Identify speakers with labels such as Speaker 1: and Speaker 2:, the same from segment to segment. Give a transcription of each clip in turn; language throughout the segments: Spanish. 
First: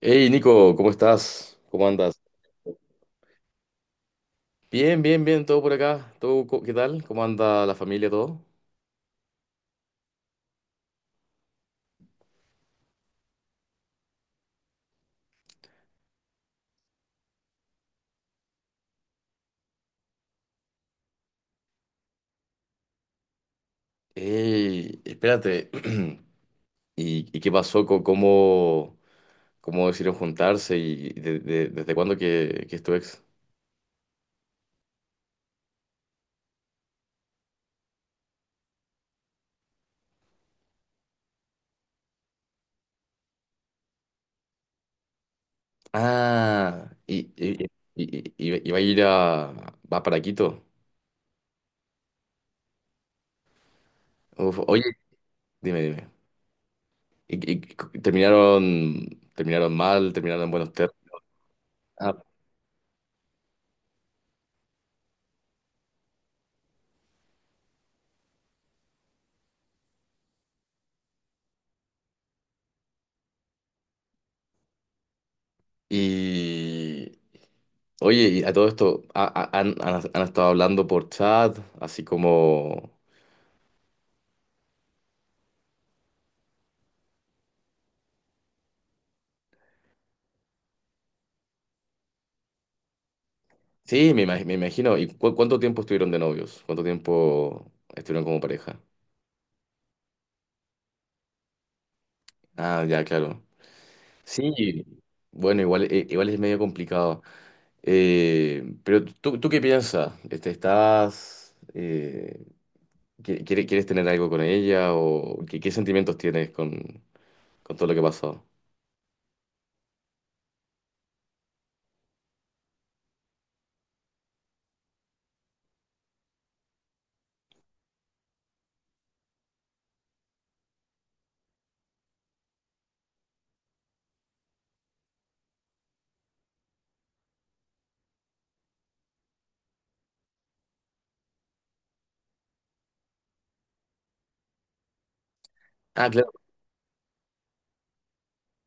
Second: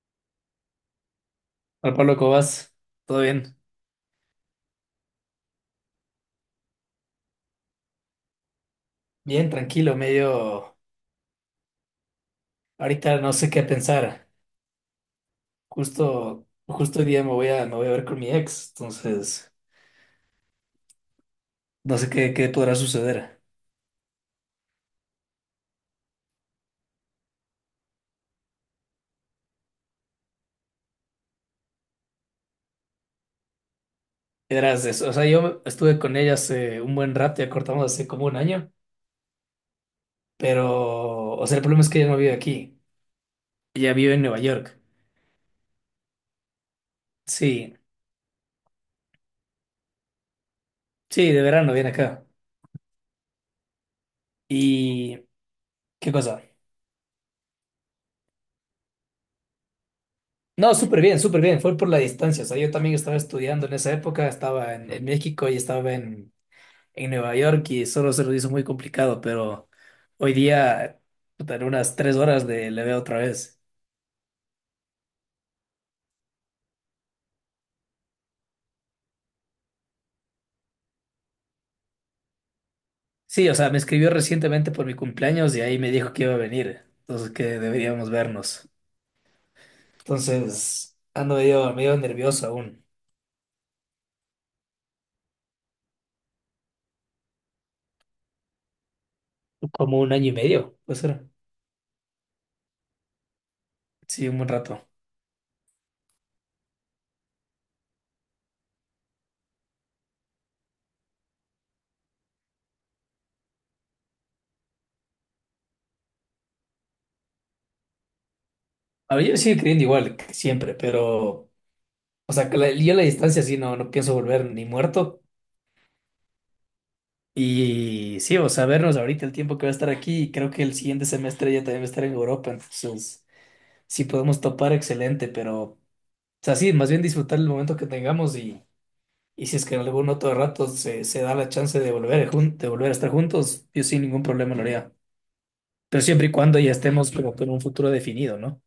Speaker 1: Hey Nico, ¿cómo estás? ¿Cómo
Speaker 2: Hola Pablo,
Speaker 1: andas?
Speaker 2: ¿cómo vas? ¿Todo bien?
Speaker 1: Bien, bien, bien, todo por acá. ¿Todo, qué tal? ¿Cómo anda la familia, todo?
Speaker 2: Bien, tranquilo, medio... Ahorita no sé qué pensar. Justo hoy día me voy a ver con mi ex, entonces no sé qué podrá suceder.
Speaker 1: Hey, espérate. ¿Y qué pasó? ¿Cómo, cómo decidieron juntarse? ¿Y desde cuándo que es tu ex?
Speaker 2: Verás, yo estuve con ella hace un buen rato, ya cortamos hace como un año, pero, o sea, el problema es que ella no vive aquí, ella vive en Nueva York.
Speaker 1: Ah, y, y,
Speaker 2: Sí,
Speaker 1: y va a ir a... va para Quito.
Speaker 2: sí, de verano viene acá.
Speaker 1: Uf, oye,
Speaker 2: ¿Y
Speaker 1: dime, dime.
Speaker 2: qué cosa?
Speaker 1: ¿Y terminaron, terminaron mal? ¿Terminaron en buenos
Speaker 2: No,
Speaker 1: términos?
Speaker 2: súper bien, fue por la
Speaker 1: Ah,
Speaker 2: distancia, o sea, yo también estaba estudiando en esa época, estaba en México y estaba en Nueva York y solo se nos hizo muy complicado, pero hoy día, puta, en unas 3 horas le veo otra vez.
Speaker 1: y oye, y a todo esto, ¿Han estado hablando por chat, así como...
Speaker 2: Sí, o sea, me escribió recientemente por mi cumpleaños y ahí me dijo que iba a venir, entonces que deberíamos vernos. Entonces, ando medio nervioso aún.
Speaker 1: Sí, me, me imagino. ¿Y cuánto tiempo estuvieron de novios? ¿Cuánto tiempo estuvieron como pareja?
Speaker 2: Como un año y medio, puede ser.
Speaker 1: Ah, ya, claro.
Speaker 2: Sí, un buen rato.
Speaker 1: Sí, bueno, igual, igual es medio complicado. Pero ¿tú, tú qué piensas? Este, ¿estás... ¿Quieres tener algo con ella? ¿O qué, qué sentimientos tienes con todo lo que ha pasado?
Speaker 2: A ver, yo sigo creyendo igual que siempre, pero, o sea, yo la distancia sí no pienso volver ni muerto. Y sí, o sea, vernos ahorita el tiempo que va a estar aquí, y creo que el siguiente semestre ya también va a estar en Europa, entonces sí podemos topar excelente, pero, o sea, sí, más bien disfrutar el momento que tengamos y si es que en algún otro rato se da la chance de volver, de volver a estar juntos, yo sin ningún problema lo haría, pero
Speaker 1: Ah,
Speaker 2: siempre y
Speaker 1: claro.
Speaker 2: cuando ya estemos como con un futuro definido, ¿no?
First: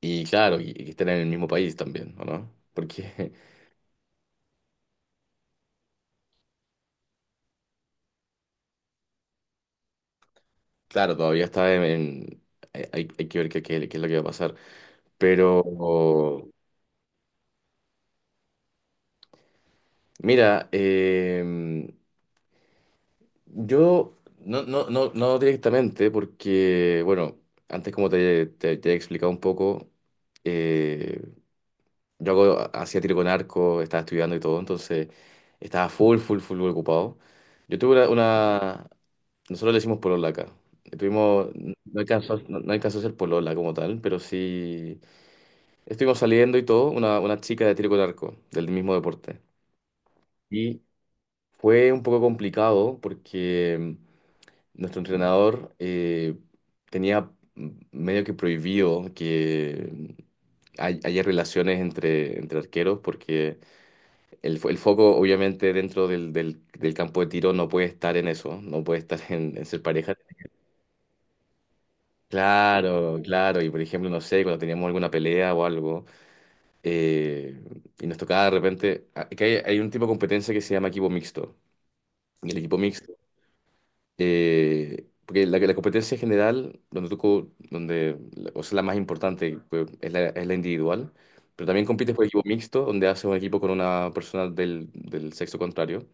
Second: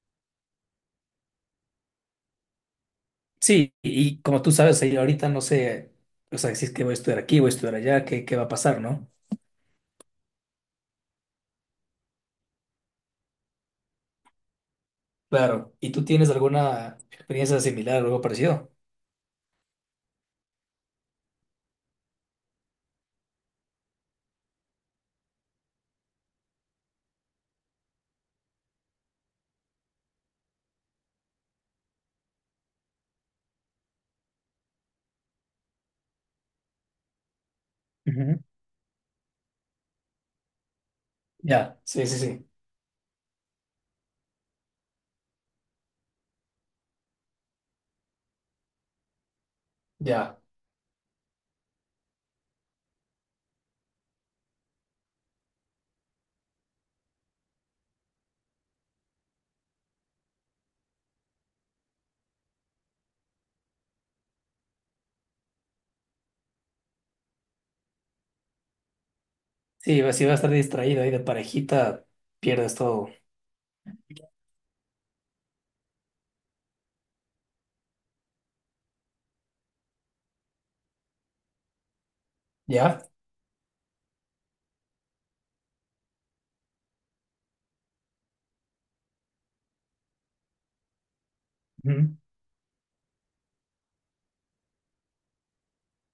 Speaker 1: Y claro, y estén en el mismo país también, ¿o no? Porque...
Speaker 2: Sí, y, como tú sabes, ahí ahorita no sé, o sea, si es que voy a estudiar aquí, voy a estudiar allá, ¿qué, qué va a pasar, ¿no?
Speaker 1: Claro, todavía está en... hay, que ver qué, qué es lo que va a pasar.
Speaker 2: Claro, ¿y tú tienes
Speaker 1: Pero,
Speaker 2: alguna experiencia similar o algo parecido?
Speaker 1: mira, yo no, no, no, no directamente, porque, bueno, antes como te, te he explicado un poco, eh, yo hacía tiro con arco, estaba estudiando y todo, entonces estaba full, full, full ocupado. Yo tuve una...
Speaker 2: Ujú.
Speaker 1: nosotros le decimos polola acá. Tuvimos,
Speaker 2: Ya,
Speaker 1: no
Speaker 2: sí, sí,
Speaker 1: alcanzó,
Speaker 2: sí.
Speaker 1: no, no alcanzó a ser polola como tal, pero sí... Estuvimos saliendo y todo, una chica de tiro con arco, del mismo deporte.
Speaker 2: Ya.
Speaker 1: Y fue un poco complicado porque nuestro entrenador tenía medio que prohibido que haya relaciones entre, entre arqueros porque el, el foco obviamente dentro del, del campo de tiro no puede estar en eso, no puede estar en ser
Speaker 2: Sí,
Speaker 1: pareja.
Speaker 2: si va a estar distraído ahí de parejita, pierdes todo.
Speaker 1: Claro, claro. Y por ejemplo, no sé, cuando teníamos alguna pelea o algo. Eh, y nos tocaba de repente, que hay un tipo de competencia que se llama equipo mixto. Y el equipo
Speaker 2: ¿Ya?
Speaker 1: mixto, porque la competencia general, donde tú, donde, o sea, la más importante, pues, es la individual, pero también compites
Speaker 2: Ujú.
Speaker 1: por equipo mixto, donde haces un equipo con una persona del, del sexo contrario.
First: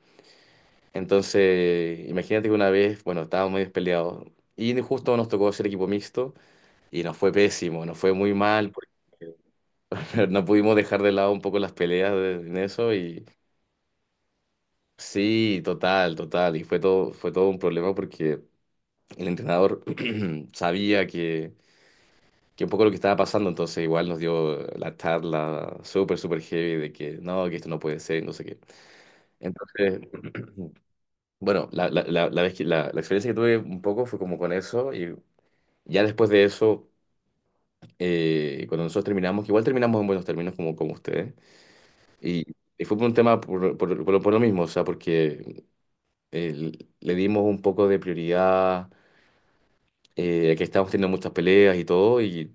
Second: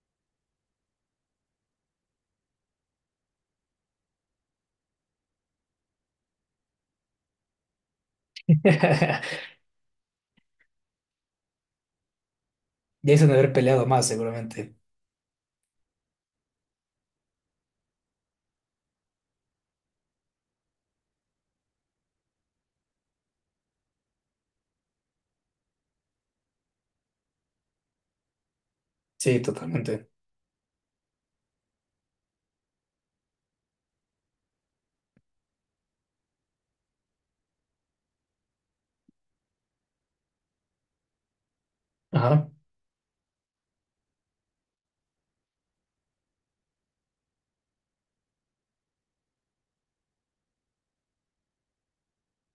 Speaker 1: Entonces, imagínate que una vez, bueno, estábamos medio peleados y justo nos tocó hacer equipo mixto y nos fue pésimo, nos fue muy mal, porque no pudimos dejar de lado un poco las peleas en eso
Speaker 2: Ya
Speaker 1: y...
Speaker 2: hizo de haber peleado más, seguramente.
Speaker 1: Sí, total, total. Y fue todo un problema porque el entrenador sabía que un poco lo que estaba pasando, entonces igual nos dio la charla súper, súper heavy de que no, que esto no puede ser, no sé qué.
Speaker 2: Sí,
Speaker 1: Entonces,
Speaker 2: totalmente.
Speaker 1: bueno, la vez que, la experiencia que tuve un poco fue como con eso y ya después de eso, cuando nosotros terminamos, que igual terminamos en buenos términos como, como ustedes, y,
Speaker 2: Ajá.
Speaker 1: y fue por un tema por, por lo mismo, o sea, porque eh, le dimos un poco de prioridad, que estábamos teniendo muchas peleas y todo,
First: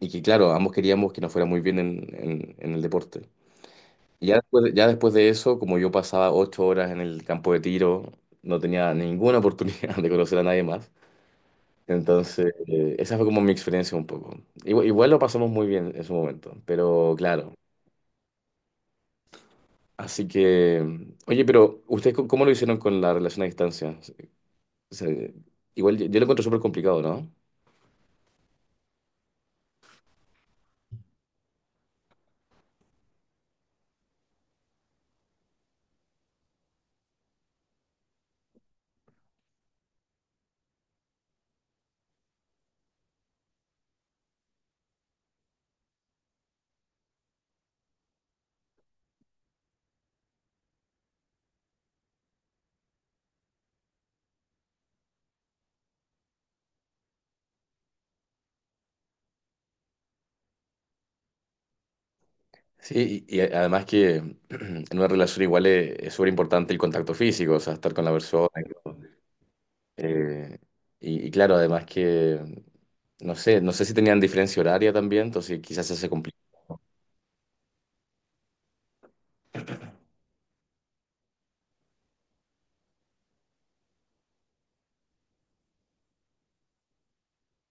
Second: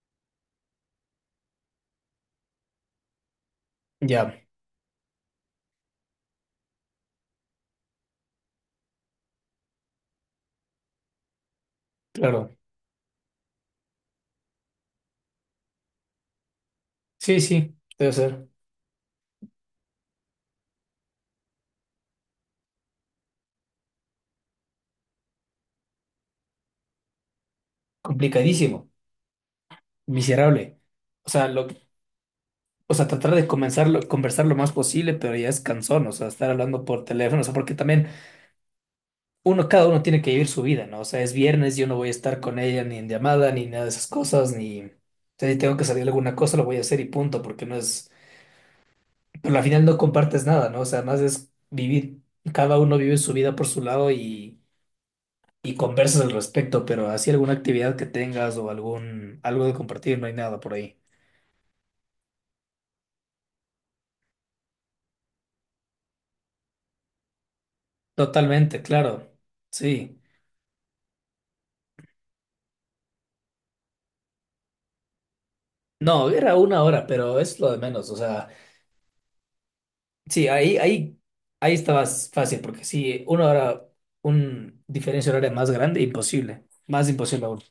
Speaker 1: y que claro, ambos queríamos que nos fuera muy bien en, en el deporte. Y ya
Speaker 2: Ya,
Speaker 1: después, ya después de eso, como yo pasaba 8 horas en el campo de tiro, no tenía ninguna oportunidad de conocer a nadie más. Entonces,
Speaker 2: claro.
Speaker 1: esa fue como mi experiencia un poco. Igual, igual lo pasamos muy bien en su momento, pero
Speaker 2: Sí,
Speaker 1: claro.
Speaker 2: sí, debe ser.
Speaker 1: Así que, oye, pero ¿ustedes cómo cómo lo hicieron con la relación a distancia? Se- Igual yo, yo lo encuentro súper complicado, ¿no?
Speaker 2: Complicadísimo. Miserable. O sea, o sea, tratar de comenzarlo conversar lo más posible, pero ya es cansón. O sea, estar hablando por teléfono. O sea, porque también uno, cada uno tiene que vivir su vida, ¿no? O sea, es viernes, yo no voy a estar con ella ni en llamada, ni nada de esas cosas, ni... O sea, si tengo que salir a alguna cosa, lo voy a hacer y punto, porque no es... Pero al final no compartes nada, ¿no? O sea, más es vivir, cada uno vive su vida por su lado y conversas al respecto, pero así alguna actividad que tengas o algún, algo de compartir, no hay nada por ahí.
Speaker 1: Sí, y además que en una relación igual es súper importante el contacto físico, o sea, estar con la persona. Y
Speaker 2: Totalmente,
Speaker 1: todo.
Speaker 2: claro. Sí.
Speaker 1: eh, y, y claro, además que, no sé, no sé si tenían diferencia horaria también, entonces quizás se
Speaker 2: No,
Speaker 1: complicó.
Speaker 2: era una hora, pero es lo de menos, o sea... Sí, ahí estabas fácil, porque si uno ahora un diferencia horaria más grande, imposible, más imposible aún.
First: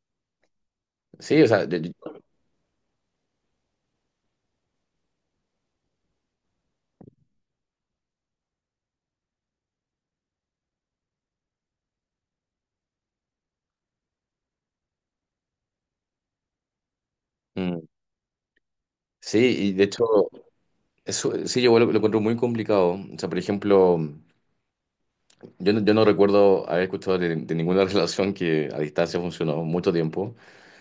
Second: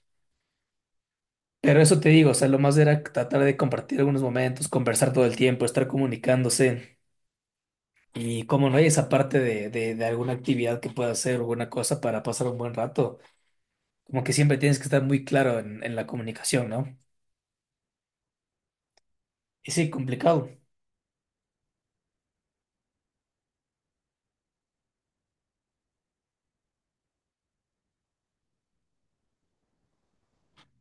Speaker 1: Sí, o sea,
Speaker 2: Pero eso te digo, o sea, lo más era tratar de compartir algunos momentos, conversar todo el tiempo, estar comunicándose. Y como no hay esa parte de alguna actividad que pueda hacer, alguna cosa para pasar un buen rato, como que siempre tienes que estar muy claro en la comunicación, ¿no?
Speaker 1: mm, sí,
Speaker 2: Y
Speaker 1: y de
Speaker 2: sí,
Speaker 1: hecho,
Speaker 2: complicado.
Speaker 1: eso sí, yo lo encuentro muy complicado. O sea, por ejemplo, yo no, yo no recuerdo haber escuchado de ninguna relación que a distancia funcionó mucho tiempo.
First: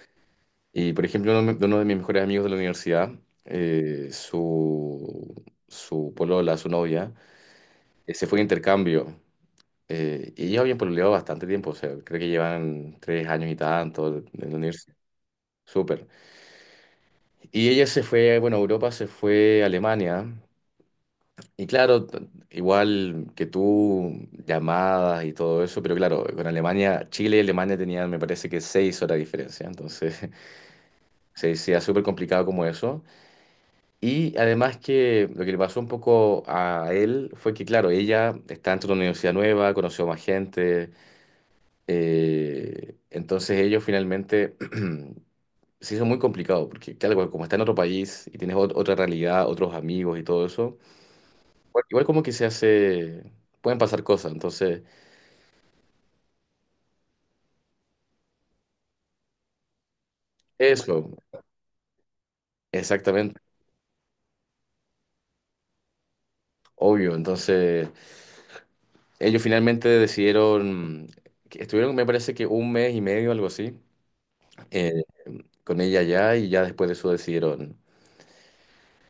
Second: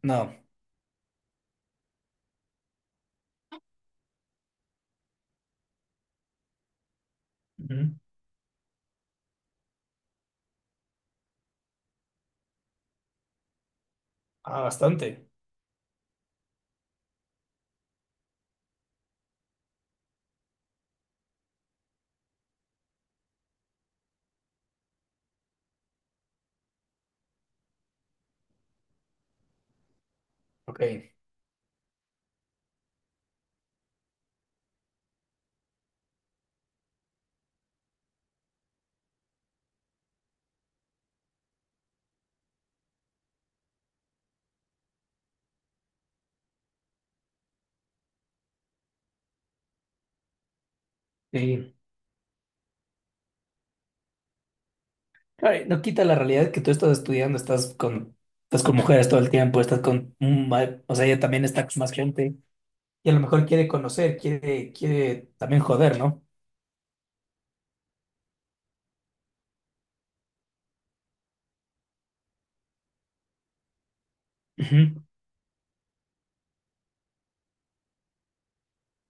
Speaker 2: No.
Speaker 1: Y por ejemplo, uno de mis mejores amigos de la universidad, su, su polola, su novia,
Speaker 2: Ujú.
Speaker 1: se fue de intercambio. Y ellos habían pololeado bastante tiempo, o sea, creo que llevan 3 años y tanto en la
Speaker 2: Ah,
Speaker 1: universidad.
Speaker 2: bastante.
Speaker 1: Súper. Y ella se fue, bueno, a Europa, se fue a Alemania. Y claro, igual que tú, llamadas y todo eso, pero claro, con Alemania, Chile y Alemania tenían, me parece que 6 horas de diferencia. Entonces,
Speaker 2: Ok.
Speaker 1: se decía súper complicado como eso. Y además que lo que le pasó un poco a él fue que, claro, ella está dentro de una universidad nueva, conoció más gente, entonces ellos finalmente se hizo muy complicado, porque claro, como está en otro país y tienes otra realidad, otros amigos y todo eso,
Speaker 2: Sí.
Speaker 1: igual igual como que se hace, pueden pasar cosas, entonces
Speaker 2: Ay, no quita la realidad que tú estás estudiando, estás con mujeres todo el tiempo, estás con, o sea,
Speaker 1: eso,
Speaker 2: ella también está con más gente y a lo
Speaker 1: exactamente,
Speaker 2: mejor quiere conocer, quiere también joder, ¿no?
Speaker 1: obvio, entonces ellos finalmente decidieron, que estuvieron me parece que un mes y medio, algo así
Speaker 2: Ujú.
Speaker 1: con ella ya y ya después de eso decidieron,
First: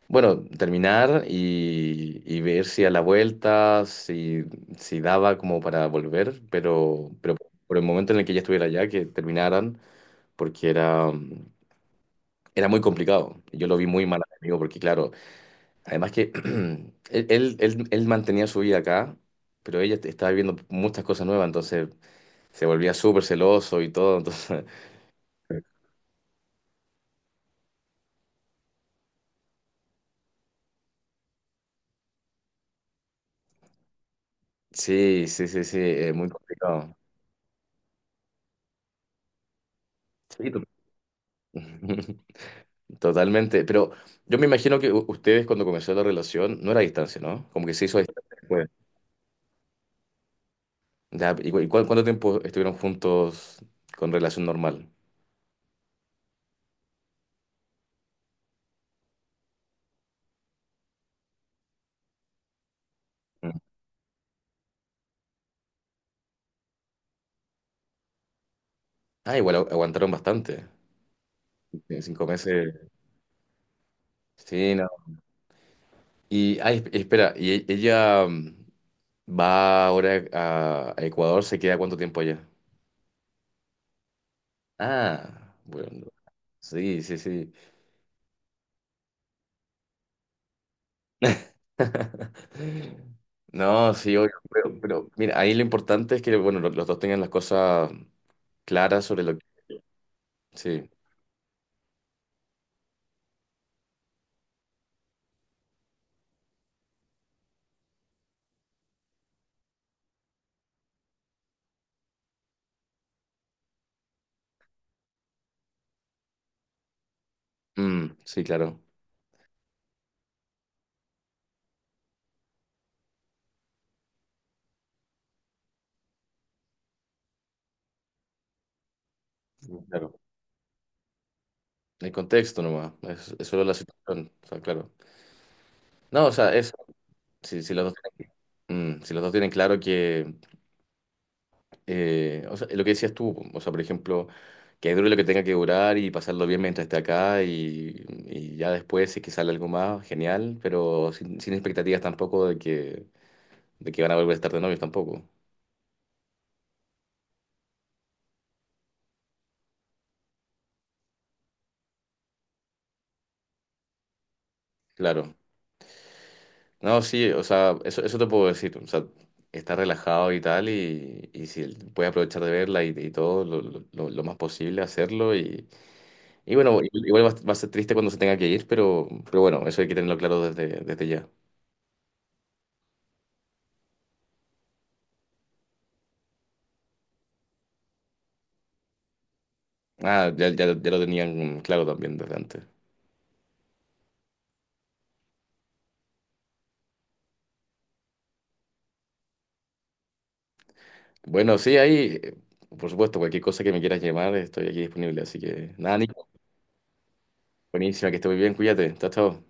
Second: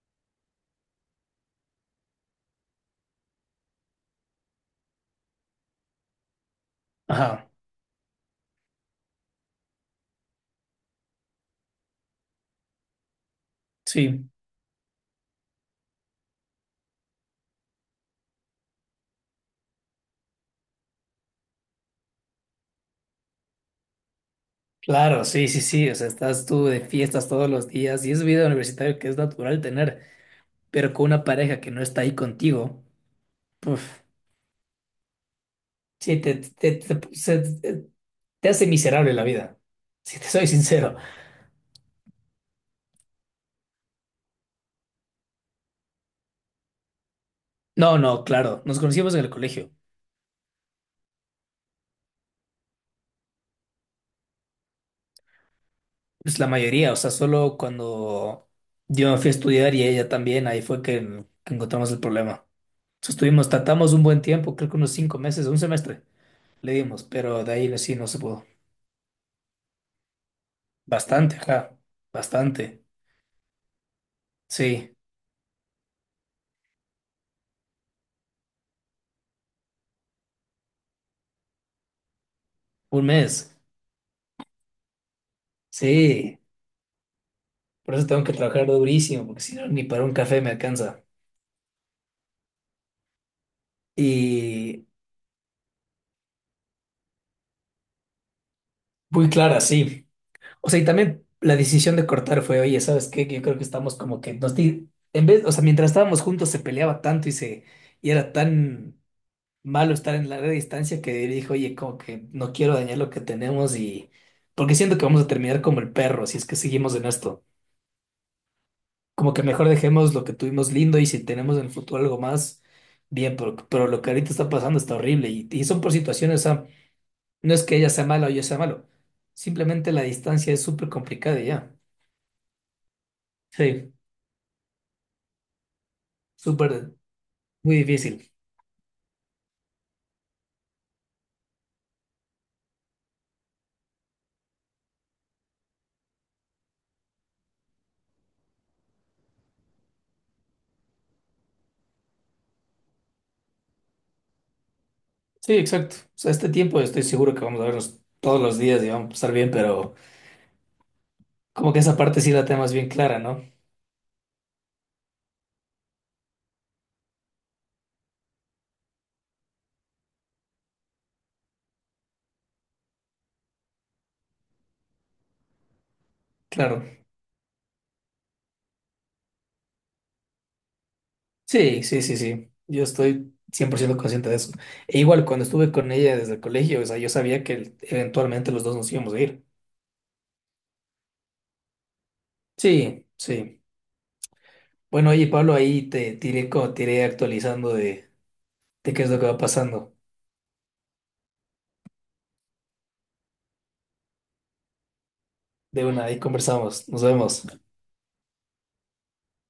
Speaker 1: bueno, terminar y ver si a la vuelta, si, si daba como para volver, pero
Speaker 2: Ajá,
Speaker 1: por el momento en el que ella estuviera allá, que terminaran, porque era, era muy complicado. Yo lo vi muy mal a
Speaker 2: sí,
Speaker 1: mi amigo, porque claro, además que él mantenía su vida acá, pero ella estaba viviendo muchas cosas nuevas, entonces se volvía súper celoso y todo, entonces
Speaker 2: claro, sí, sí, sí, o sea, estás tú de fiestas todos los días y es vida universitaria que es natural tener, pero con una pareja que no está ahí contigo, puf,
Speaker 1: sí, sí, sí, sí, es
Speaker 2: sí,
Speaker 1: muy complicado.
Speaker 2: te hace miserable la vida, si te soy
Speaker 1: Sí, tú-
Speaker 2: sincero.
Speaker 1: Totalmente, pero yo me imagino que ustedes cuando comenzó la relación no era a distancia, ¿no? Como que se hizo
Speaker 2: No,
Speaker 1: a
Speaker 2: no,
Speaker 1: distancia
Speaker 2: claro,
Speaker 1: después.
Speaker 2: nos conocimos en el colegio.
Speaker 1: Ya, ¿y, cu- cuánto tiempo estuvieron juntos con relación normal?
Speaker 2: Pues la mayoría, o sea, solo cuando yo me fui a estudiar y ella también, ahí fue que encontramos el problema. Entonces estuvimos,
Speaker 1: Mm.
Speaker 2: tratamos un buen tiempo, creo que unos 5 meses, un semestre le dimos, pero de ahí sí no se pudo.
Speaker 1: Ah, igual aguantaron bastante,
Speaker 2: Bastante, ajá,
Speaker 1: en cinco
Speaker 2: bastante.
Speaker 1: meses. Sí, no.
Speaker 2: Sí,
Speaker 1: Y, ay, espera, ¿y ella va ahora a Ecuador? ¿Se queda cuánto tiempo allá?
Speaker 2: un mes.
Speaker 1: Ah, bueno,
Speaker 2: Sí,
Speaker 1: sí, sí, sí.
Speaker 2: por eso tengo que trabajar durísimo, porque si no, ni para un café me alcanza.
Speaker 1: No, sí, obvio,
Speaker 2: Y
Speaker 1: pero mira, ahí lo importante es que, bueno, los dos tengan las cosas clara sobre
Speaker 2: muy
Speaker 1: lo que...
Speaker 2: clara, sí. O sea, y
Speaker 1: Sí,
Speaker 2: también la decisión de cortar fue, oye, ¿sabes qué? Que Yo creo que estamos como que en vez, o sea, mientras estábamos juntos se peleaba tanto y era tan malo estar en larga distancia que dijo, oye, como que no quiero dañar lo que tenemos y porque siento que vamos a terminar como el perro si es que seguimos en esto.
Speaker 1: mm, sí, claro.
Speaker 2: Como que mejor dejemos lo que tuvimos lindo y si tenemos en el futuro algo más, bien, pero lo que ahorita está pasando está horrible y son por situaciones, o sea, no es que ella sea mala o yo sea malo, simplemente la
Speaker 1: Claro.
Speaker 2: distancia es súper complicada y ya.
Speaker 1: El contexto nomás, es solo la
Speaker 2: Sí.
Speaker 1: situación, o sea, claro. No, o sea, eso,
Speaker 2: Súper,
Speaker 1: si, si
Speaker 2: muy
Speaker 1: los dos
Speaker 2: difícil.
Speaker 1: tienen, si los dos tienen claro que, o sea, lo que decías tú, o sea, por ejemplo, que dure lo que tenga que durar y pasarlo bien mientras esté acá y ya después si es que sale algo más, genial, pero sin, sin expectativas tampoco de que, de que van a volver a estar de novios tampoco,
Speaker 2: Sí, exacto. O sea, este tiempo estoy seguro que vamos a vernos todos los días y vamos a estar bien, pero como que esa parte sí la tenemos bien clara, ¿no?
Speaker 1: claro. No, sí, o sea, eso te puedo decir. O sea, está relajado y tal, y si puedes aprovechar de verla y todo, lo, lo más posible hacerlo. Y bueno,
Speaker 2: Claro.
Speaker 1: igual va, a va a ser triste cuando se tenga que ir, pero bueno, eso hay que tenerlo claro desde, desde ya.
Speaker 2: Sí, sí, sí, sí. Yo estoy 100% consciente de eso. E igual, cuando estuve con ella desde el colegio, o sea, yo sabía que eventualmente los dos nos íbamos a ir.
Speaker 1: Ah, ya, ya, ya lo tenían claro también desde antes.
Speaker 2: Sí, sí. Bueno, oye, Pablo, ahí te tiré, te iré actualizando de qué es lo que va pasando.
Speaker 1: Bueno, sí, ahí, por supuesto, cualquier cosa que me quieras llamar, estoy aquí disponible. Así que
Speaker 2: De
Speaker 1: nada,
Speaker 2: una, ahí
Speaker 1: Nico,
Speaker 2: conversamos. Nos vemos.
Speaker 1: buenísima, que esté muy bien, cuídate, chao, chao.